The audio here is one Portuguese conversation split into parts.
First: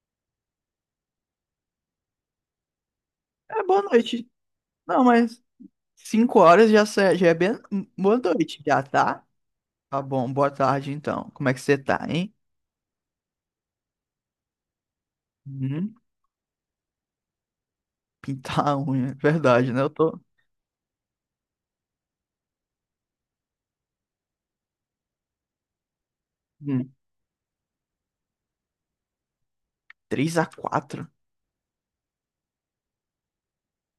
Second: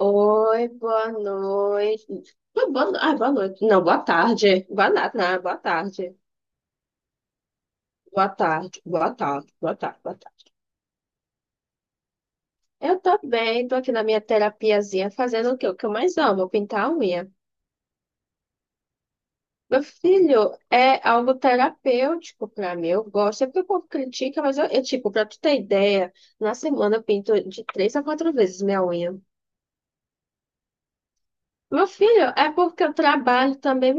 Oi, boa noite. Boa, boa no- ah, Boa É noite. boa Não, boa noite. tarde. Boa Não, nada, né? mas Boa tarde. cinco horas já, já é bem boa Boa noite, tarde, já boa tá? tarde, boa tarde, Tá boa bom, tarde. boa tarde então. Como é que você tá, hein? Eu tô bem, tô aqui na minha terapiazinha fazendo o que eu Hum, mais amo, pintar a unha. pintar a unha, é verdade, né? Meu Eu tô filho, é algo terapêutico pra mim. Eu gosto, sempre que o povo critica, mas eu, tipo, pra tu ter ideia, na hum, semana eu pinto de três a quatro vezes minha unha. 3 a 4. Meu filho, é porque eu trabalho também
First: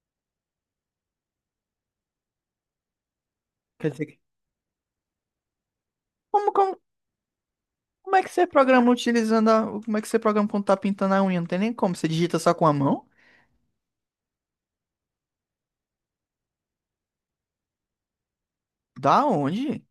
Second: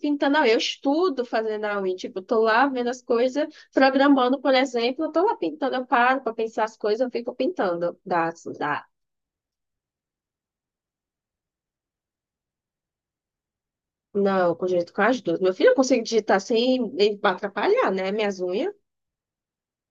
pintando a unha. Eu estudo fazendo a unha. Tipo, eu tô lá vendo as coisas, Quer dizer, que- programando, por exemplo, eu tô lá pintando, eu paro pra como, pensar como, as coisas, eu fico pintando. como é que Dá, você dá. programa utilizando a, como é que você programa quando tá pintando a unha? Não tem nem como, você digita só com a mão? Não, com jeito com as duas. Meu filho, eu consigo digitar sem me atrapalhar, né? Minhas unhas. Da onde?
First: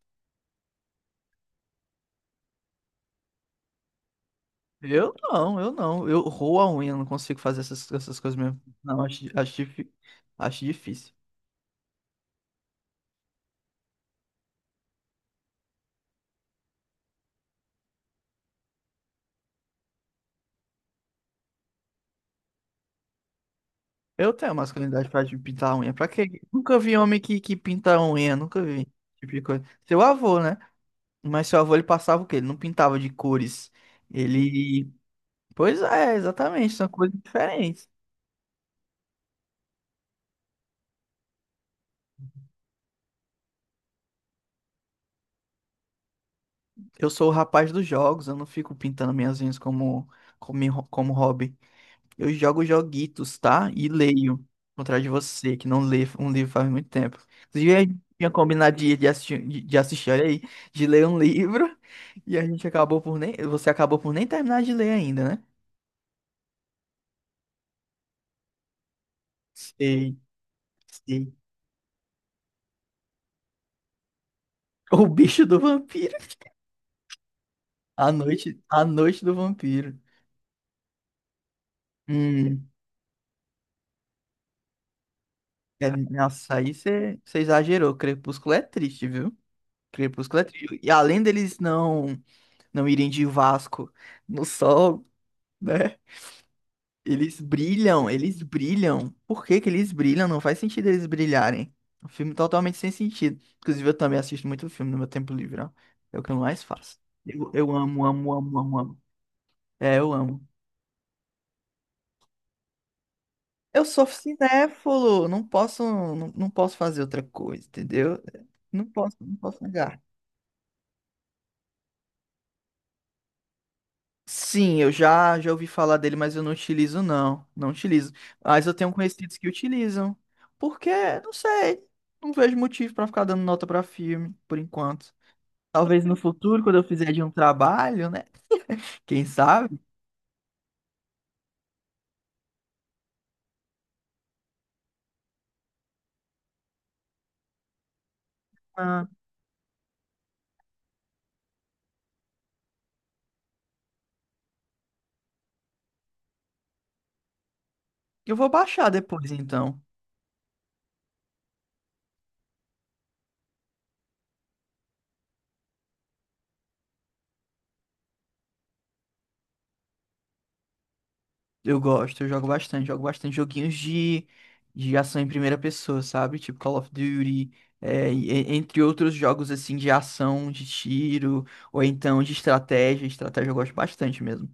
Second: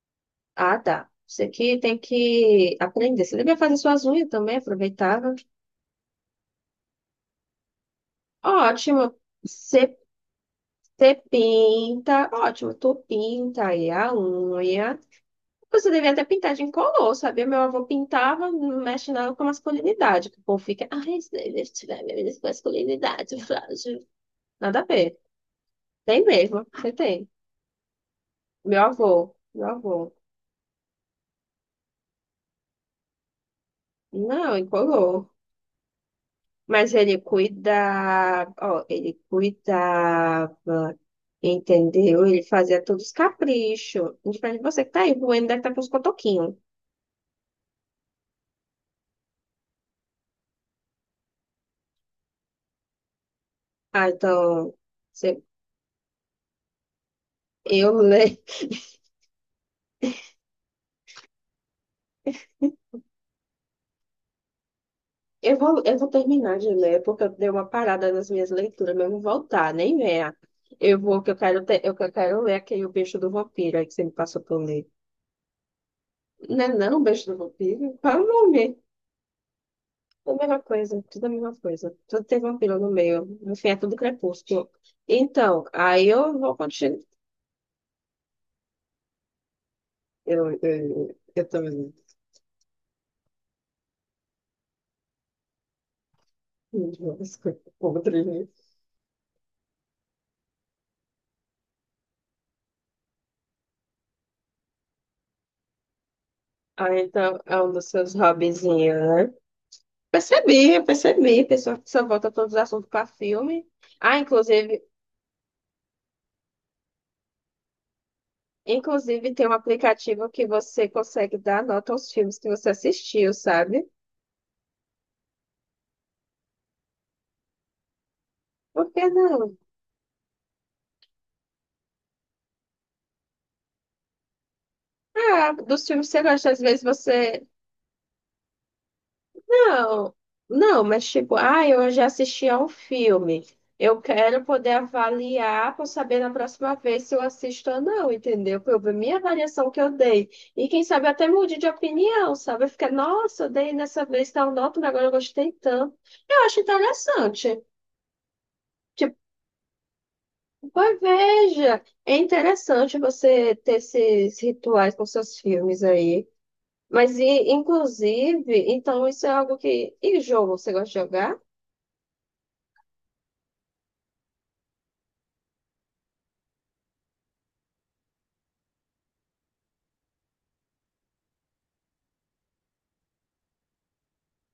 Ah, dá. Isso aqui tem que aprender. Você devia fazer suas unhas também, aproveitava. Eu não. Eu roo a unha, não consigo fazer essas coisas mesmo. Não, Ótimo. Você acho difícil. você pinta, ótimo, tu pinta aí a unha. Você devia até pintar de incolor, sabia? Meu avô pintava, não mexe nada com masculinidade, que o povo fica: ai, isso daí deve tirar minha vida, com masculinidade frágil. Eu tenho Nada a masculinidade ver. pra de pintar a unha. Pra Tem quê? mesmo, Nunca você vi homem tem. Que pinta a unha, nunca vi Meu esse tipo avô, de coisa. meu Seu avô. avô, né? Mas seu avô ele passava o quê? Ele não pintava de cores. Não, Ele. incolor. Pois é, exatamente, são Mas coisas ele diferentes. cuidava, ó, ele cuidava, entendeu? Ele fazia todos os caprichos. Diferente de você que tá aí, o Bueno deve estar com os cotoquinhos. Eu sou o rapaz dos jogos, eu não fico pintando minhas unhas como hobby. Eu jogo joguitos, tá? E Ah, leio. então, Ao contrário de você- você, que não lê um livro faz muito tempo. Inclusive, a eu gente tinha lembro. combinado de assistir, de assistir, olha aí, de ler um livro. E a gente acabou por nem. Você acabou por nem terminar de ler ainda, né? Eu vou terminar de ler, porque eu dei uma parada nas minhas leituras, mas eu vou voltar, nem Sei, venha. Eu vou, que sei. eu quero, ter, eu, Que eu quero ler aquele O Beijo do Vampiro aí que você me passou pra eu ler. O bicho do vampiro. Não é não, O Beijo do Vampiro? Qual é o nome? A noite do vampiro. É a mesma coisa, tudo é a mesma coisa. Tudo tem Hum, vampiro no meio, no fim é tudo crepúsculo. Então, aí eu nossa, vou aí continuar. você exagerou. Crepúsculo é triste, viu? Crepúsculo é Eu, triste. E eu, além eu deles também. não, não irem de Vasco no sol, né? Desculpa, outro Eles jeito. brilham. Por que que eles brilham? Não faz sentido eles brilharem. Um filme totalmente sem sentido. Inclusive, eu também assisto muito filme no meu tempo livre, ó. É o que eu mais Ah, faço. então, Eu, é um eu dos amo, seus amo, amo, amo, hobbyzinhos, amo. né? É, eu amo. Percebi, eu percebi. Pessoa que só volta todos os assuntos para filme. Eu sou Ah, inclusive, cinéfilo, não posso fazer outra coisa, entendeu? Não posso, inclusive não tem um posso negar. aplicativo que você consegue dar nota aos filmes que você assistiu, sabe? Sim, eu já já ouvi falar dele, mas eu não utilizo não, não utilizo. Mas eu tenho Por que conhecidos que não? utilizam. Porque, não sei, não vejo motivo pra ficar dando nota pra filme por enquanto. Ah, dos Talvez filmes que no você gosta, às futuro, quando vezes eu fizer de um você... trabalho, né? Quem sabe? Não, não, mas tipo, ah, eu já assisti a um filme. Eu quero poder avaliar para saber na próxima vez se eu assisto ou não, entendeu? Para eu ver Ah, minha avaliação que eu dei. E quem sabe até mude de opinião, sabe? Fica: nossa, eu dei nessa vez tal nota, mas agora eu gostei tanto. Eu acho interessante. eu vou baixar Tipo, depois então. pois veja, é interessante você ter esses rituais com seus filmes aí. Mas, e, inclusive, então isso é algo que... E jogo, você gosta de jogar? Eu jogo bastante joguinhos de ação em primeira pessoa, sabe? Tipo Call of Duty, é, entre outros jogos assim de ação, de tiro, ou então de estratégia. Estratégia eu gosto bastante mesmo.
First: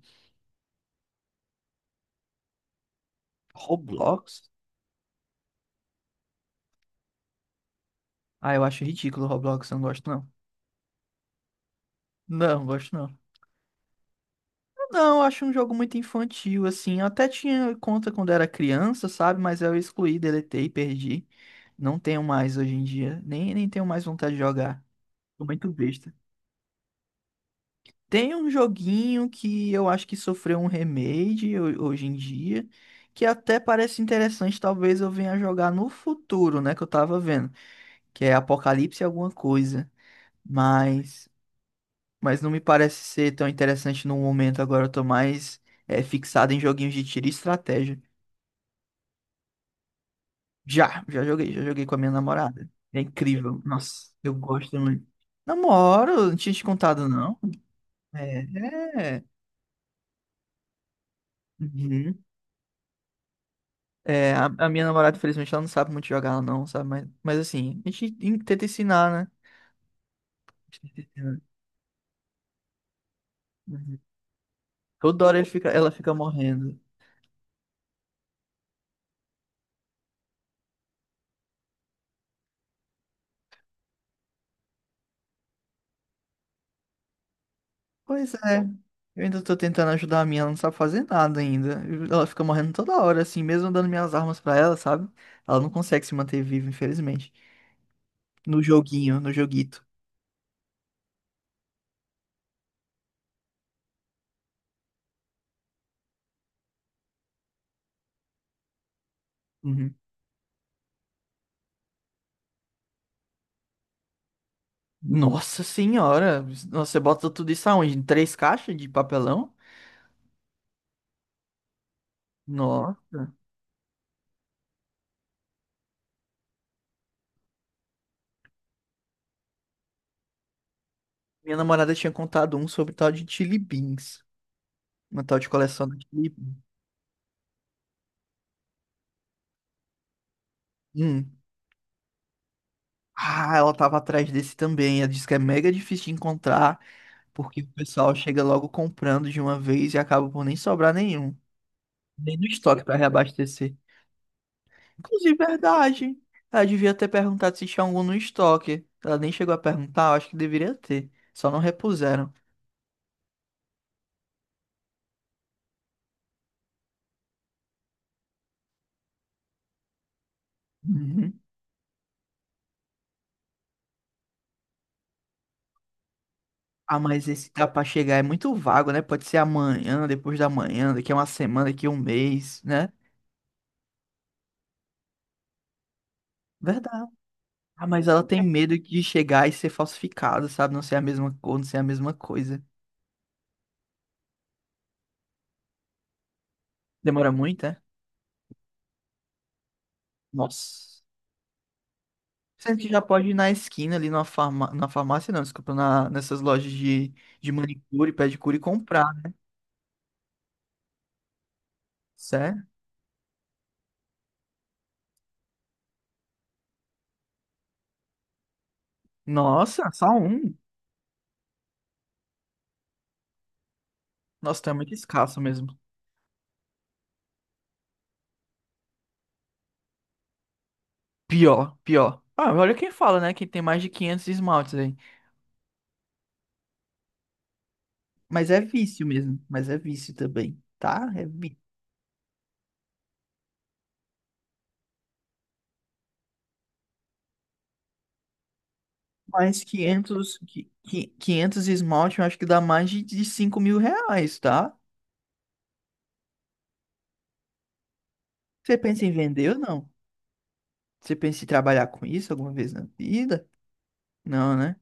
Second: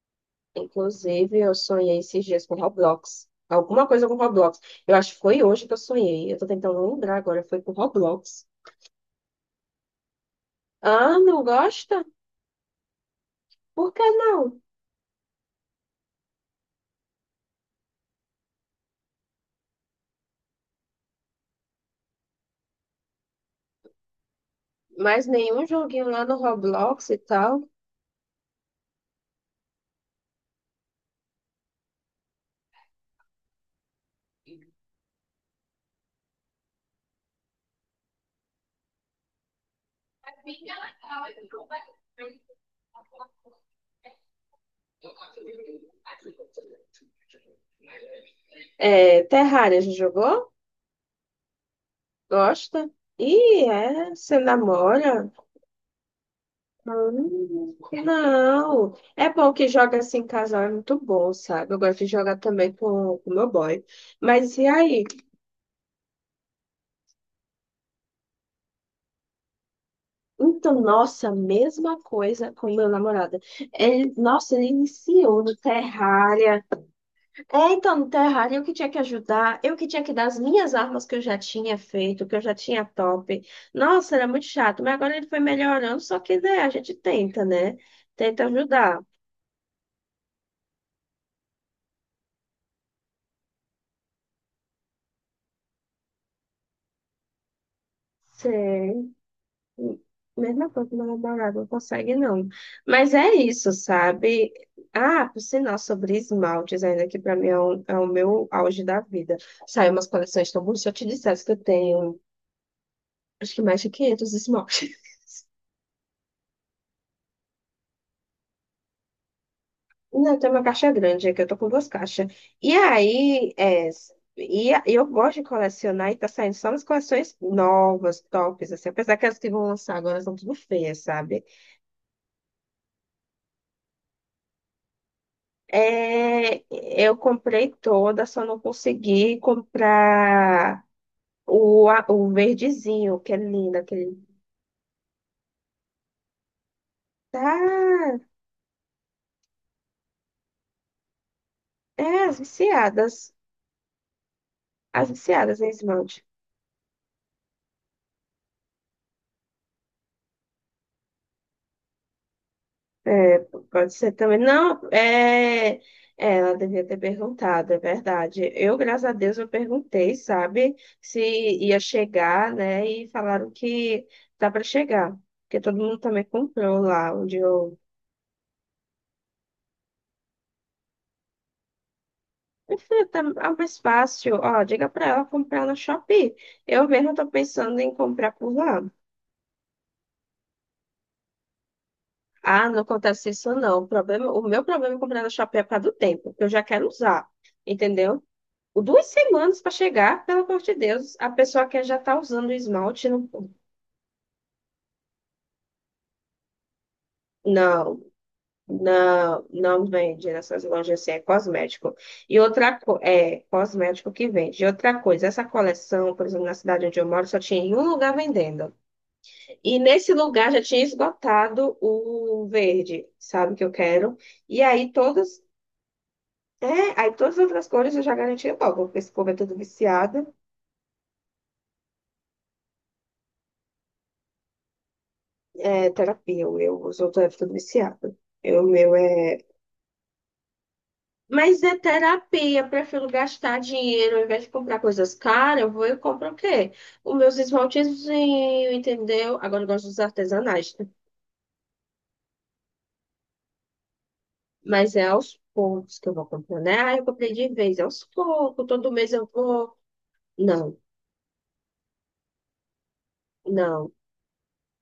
Inclusive, eu sonhei esses dias com Roblox. Alguma coisa com Roblox? Roblox. Eu acho que foi hoje que eu sonhei. Eu tô tentando lembrar agora. Foi com Roblox. Ah, eu acho ridículo o Roblox, eu não gosto não. Ah, não gosta? Não, gosto não. Por que não? Não, eu acho um jogo muito infantil, assim. Eu até tinha conta quando era criança, sabe? Mas eu excluí, deletei, perdi. Não tenho mais hoje em dia. Nem tenho mais vontade de jogar. Mas Tô nenhum muito joguinho besta. lá no Roblox e tal? Tem um joguinho que eu acho que sofreu um remake hoje em dia, que até parece interessante, talvez eu venha jogar no futuro, né, que eu tava vendo, que é Apocalipse alguma coisa, mas mas não me parece ser tão interessante no momento agora, eu tô mais é, fixado em joguinhos de tiro e estratégia. É, Terraria, já jogou? Já joguei com a minha namorada. Gosta? É incrível. Ih, Nossa, é? eu Você gosto muito. namora? Namoro, não tinha te contado não. Hum, É, não. é. É bom que joga assim em casal, é muito bom, sabe? Eu gosto de Uhum. jogar também com o meu boy. É, Mas e a minha aí? namorada, infelizmente, ela não sabe muito jogar, ela não, sabe? Mas assim, tenta ensinar, né? A Então, gente tenta nossa, ensinar. mesma coisa com meu namorado. Uhum. Ele, nossa, ele Toda hora iniciou ele no fica, ela fica Terraria. morrendo. É, então, no Terraria, eu que tinha que ajudar, eu que tinha que dar as minhas armas que eu já tinha feito, que eu já tinha top. Nossa, era muito chato, mas agora ele foi melhorando, só que né, a gente tenta, né? Pois Tenta é, ajudar. eu ainda tô tentando ajudar a minha, ela não sabe fazer nada ainda. Ela fica morrendo toda hora, assim, mesmo dando minhas armas pra ela, sabe? Ela não consegue se manter viva, infelizmente. No Sei. joguinho, no joguito. Mesma coisa que meu namorado não consegue, não. Mas é isso, sabe? Ah, por sinal, sobre esmaltes, ainda que pra mim é, é o meu auge da vida. Saiu Uhum. umas coleções tão bonitas. Se eu te dissesse que eu tenho, acho que mais de 500 esmaltes. Nossa senhora! Nossa, você bota tudo isso aonde? Em três caixas de papelão? Não, tem uma caixa grande aqui, eu tô com duas caixas. E Nossa! aí, é, e a- eu gosto de colecionar e tá saindo só nas coleções novas, tops, assim. Apesar que as que vão lançar agora são tudo feias, sabe? Minha namorada tinha contado um sobre tal de Chili Beans. Uma tal de coleção daquele. É, eu comprei toda, só não consegui comprar Hum. O verdezinho, que é Ah, ela lindo, tava aquele. atrás desse também. Ela disse que é mega difícil de encontrar, Tá, porque o pessoal chega logo comprando de uma vez e acaba por nem sobrar nenhum. é, Nem as no estoque para viciadas. reabastecer. As Inclusive, viciadas em verdade. esmalte. Ela devia ter perguntado se tinha algum no estoque. Ela nem chegou a perguntar, eu acho que deveria ter. Só não repuseram. É, pode ser também. Não, ela devia ter perguntado, é verdade. Eu, graças a Deus, eu perguntei, sabe, se Uhum. ia chegar, né? E falaram que dá para chegar, porque todo mundo também comprou Ah, lá mas onde esse tá eu... pra chegar é muito vago, né? Pode ser amanhã, depois da manhã, daqui a uma semana, daqui a um mês, né? Isso tá... É mais fácil, ó, diga pra ela comprar no Shopee. Eu Verdade. mesmo tô pensando em Mas ela comprar tem por medo lá. de chegar e ser falsificada, sabe? Não ser a mesma cor, não ser a mesma coisa. Ah, não acontece isso não. O problema, o meu problema é comprar no Shopee é por causa do tempo, que eu já quero usar, Demora muito, é? entendeu? O 2 semanas para chegar, pelo amor de Nossa. Deus, a pessoa que já tá usando o Sendo que já esmalte, pode não, ir na esquina ali na na farmácia, não, desculpa, na... nessas lojas de não, manicure, pedicure e comprar, né? não, não vende nessas lojas assim, é cosmético. Sério? É cosmético que vende. E outra coisa, essa coleção, por exemplo, na cidade onde eu moro, só tinha em um lugar vendendo. E Nossa, só nesse lugar um. já tinha esgotado o verde, sabe, que eu quero. Nossa, E tá aí muito escasso todas, mesmo. Aí todas as outras cores eu já garanti logo, porque esse povo é tudo viciado. Pior, pior. Ah, olha quem fala, né? Quem tem mais de 500 esmaltes aí. É terapia, o meu, os outros é tudo viciado. Mas Eu, é o meu vício é. mesmo. Mas é vício também, tá? É vício. Mas é terapia, prefiro gastar dinheiro, ao invés de comprar coisas caras, eu vou e compro o quê? Os meus esmaltezinhos, entendeu? Mas Agora eu gosto dos artesanais, né? 500 esmalte, eu acho que dá mais de 5 mil reais, tá? Mas é aos poucos que eu vou comprando, né? Ah, eu comprei de vez, é aos poucos, Você todo pensa em mês eu vender ou vou. não? Não. Você pensa em trabalhar com isso alguma vez na vida? Não, Não, né?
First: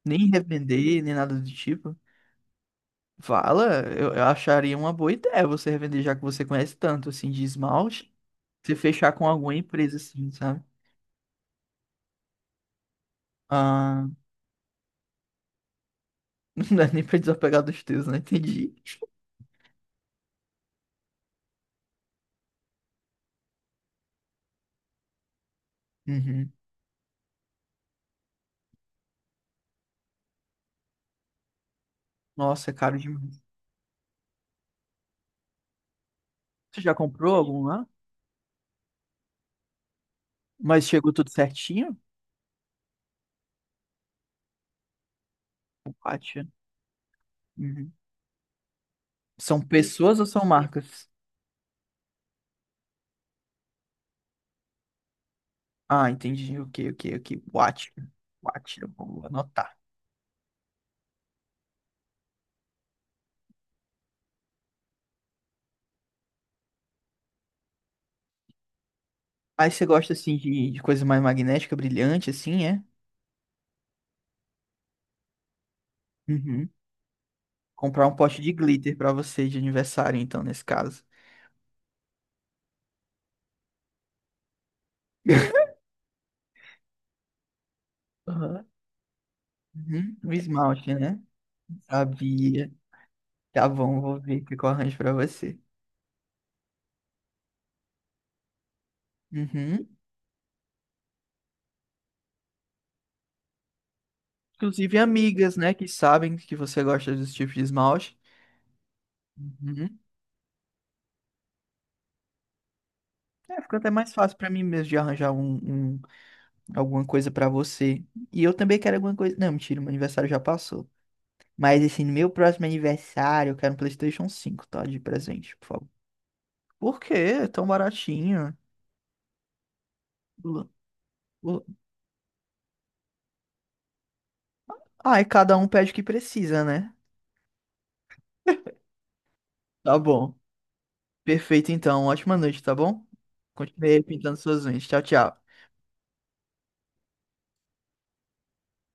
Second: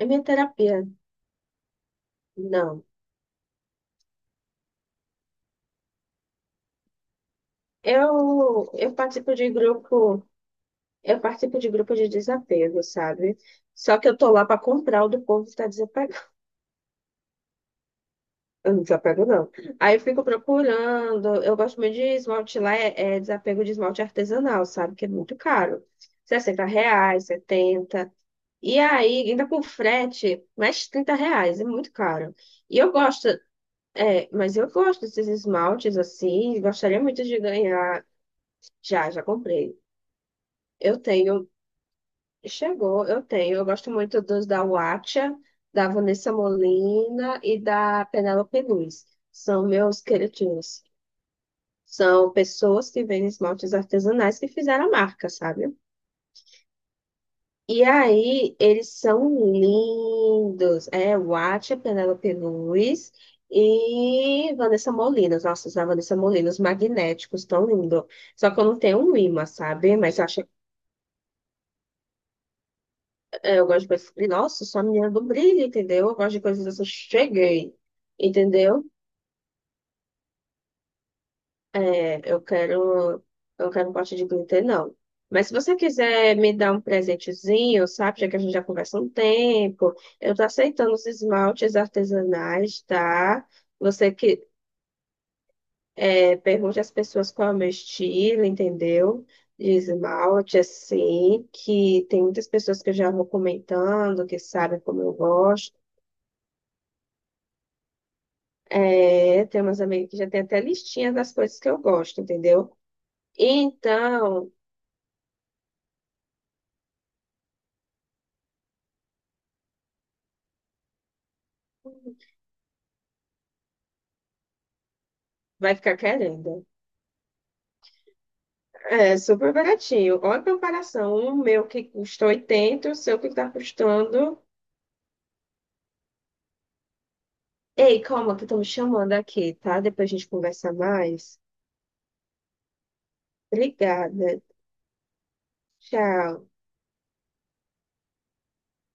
é minha Nem terapia. revender, nem nada do tipo. Não. Fala, eu acharia uma boa ideia você revender, já que você conhece tanto, assim, de esmalte. Eu, Você eu fechar com participo de alguma empresa, grupo, assim, sabe? eu participo de grupo de desapego, sabe? Só que Ah, eu tô lá para comprar o do povo que tá desapegado. não dá nem pra desapegar dos teus, né? Entendi. Eu não desapego, não. Aí eu fico procurando. Eu gosto muito de esmalte lá, é, é desapego de esmalte artesanal, sabe? Que é muito caro. Uhum. R$ 60, 70. E aí, ainda com frete, mais R$ 30, é muito caro. Nossa, é E eu caro gosto, demais. é, mas eu gosto desses esmaltes assim, Você já gostaria muito comprou de algum lá? ganhar. Já, já comprei. Mas Eu chegou tudo tenho, certinho? chegou, eu tenho. Eu gosto muito dos da Watcha, da O Vanessa pátio. Molina e da Penélope Luz. São São meus pessoas ou são queridinhos. marcas? São pessoas que vendem esmaltes artesanais que fizeram a marca, sabe? Ah, entendi. Ok, ok, ok. E Watch. aí, Watch, eu eles vou são anotar. lindos. É Watcha, Penélope Luz e Vanessa Molina. Nossa, os da Vanessa Molina, os magnéticos, tão lindo. Só que eu não tenho um imã, Aí você sabe? gosta, Mas eu assim, acho... de coisa mais magnética, brilhante, assim, é? É, eu gosto de coisas. E, nossa, sou a menina do brilho, entendeu? Eu gosto de coisas Uhum. assim, cheguei, Comprar um pote de entendeu? glitter pra você de aniversário, então, nesse caso. É, eu quero um pote de glitter, não. Mas se você quiser me dar um presentezinho, sabe? Já que a gente já Aham. conversa um tempo, Uhum. O eu tô aceitando esmalte, os né? esmaltes Sabia. artesanais, tá? Tá bom, Você vou ver o que que eu arranjo pra você. é, pergunte às pessoas qual é o meu estilo, entendeu? De Uhum. esmalte, assim, que tem muitas pessoas que eu já vou comentando, que sabem Inclusive como eu amigas, né, gosto. que sabem que você gosta desse tipo de esmalte. É, tem umas Uhum. amigas que já tem até listinha das coisas que eu gosto, entendeu? É, fica até mais fácil pra Então, mim mesmo de arranjar um alguma coisa pra você. E eu também quero alguma coisa. Não, mentira, meu aniversário já passou. Mas assim, no meu próximo aniversário, eu quero um PlayStation 5, tá? De presente, por vai favor. ficar querendo. Por quê? É tão baratinho. É super baratinho. Olha a Lu- comparação. O lu- meu que custa 80, o seu que tá custando... Ah, e cada um pede o que precisa, né? Ei, calma, que estão me chamando aqui, tá? Tá Depois a gente bom. conversa mais. Perfeito, então. Ótima noite, tá bom? Continue aí Obrigada. pintando suas unhas. Tchau, tchau. Tchau.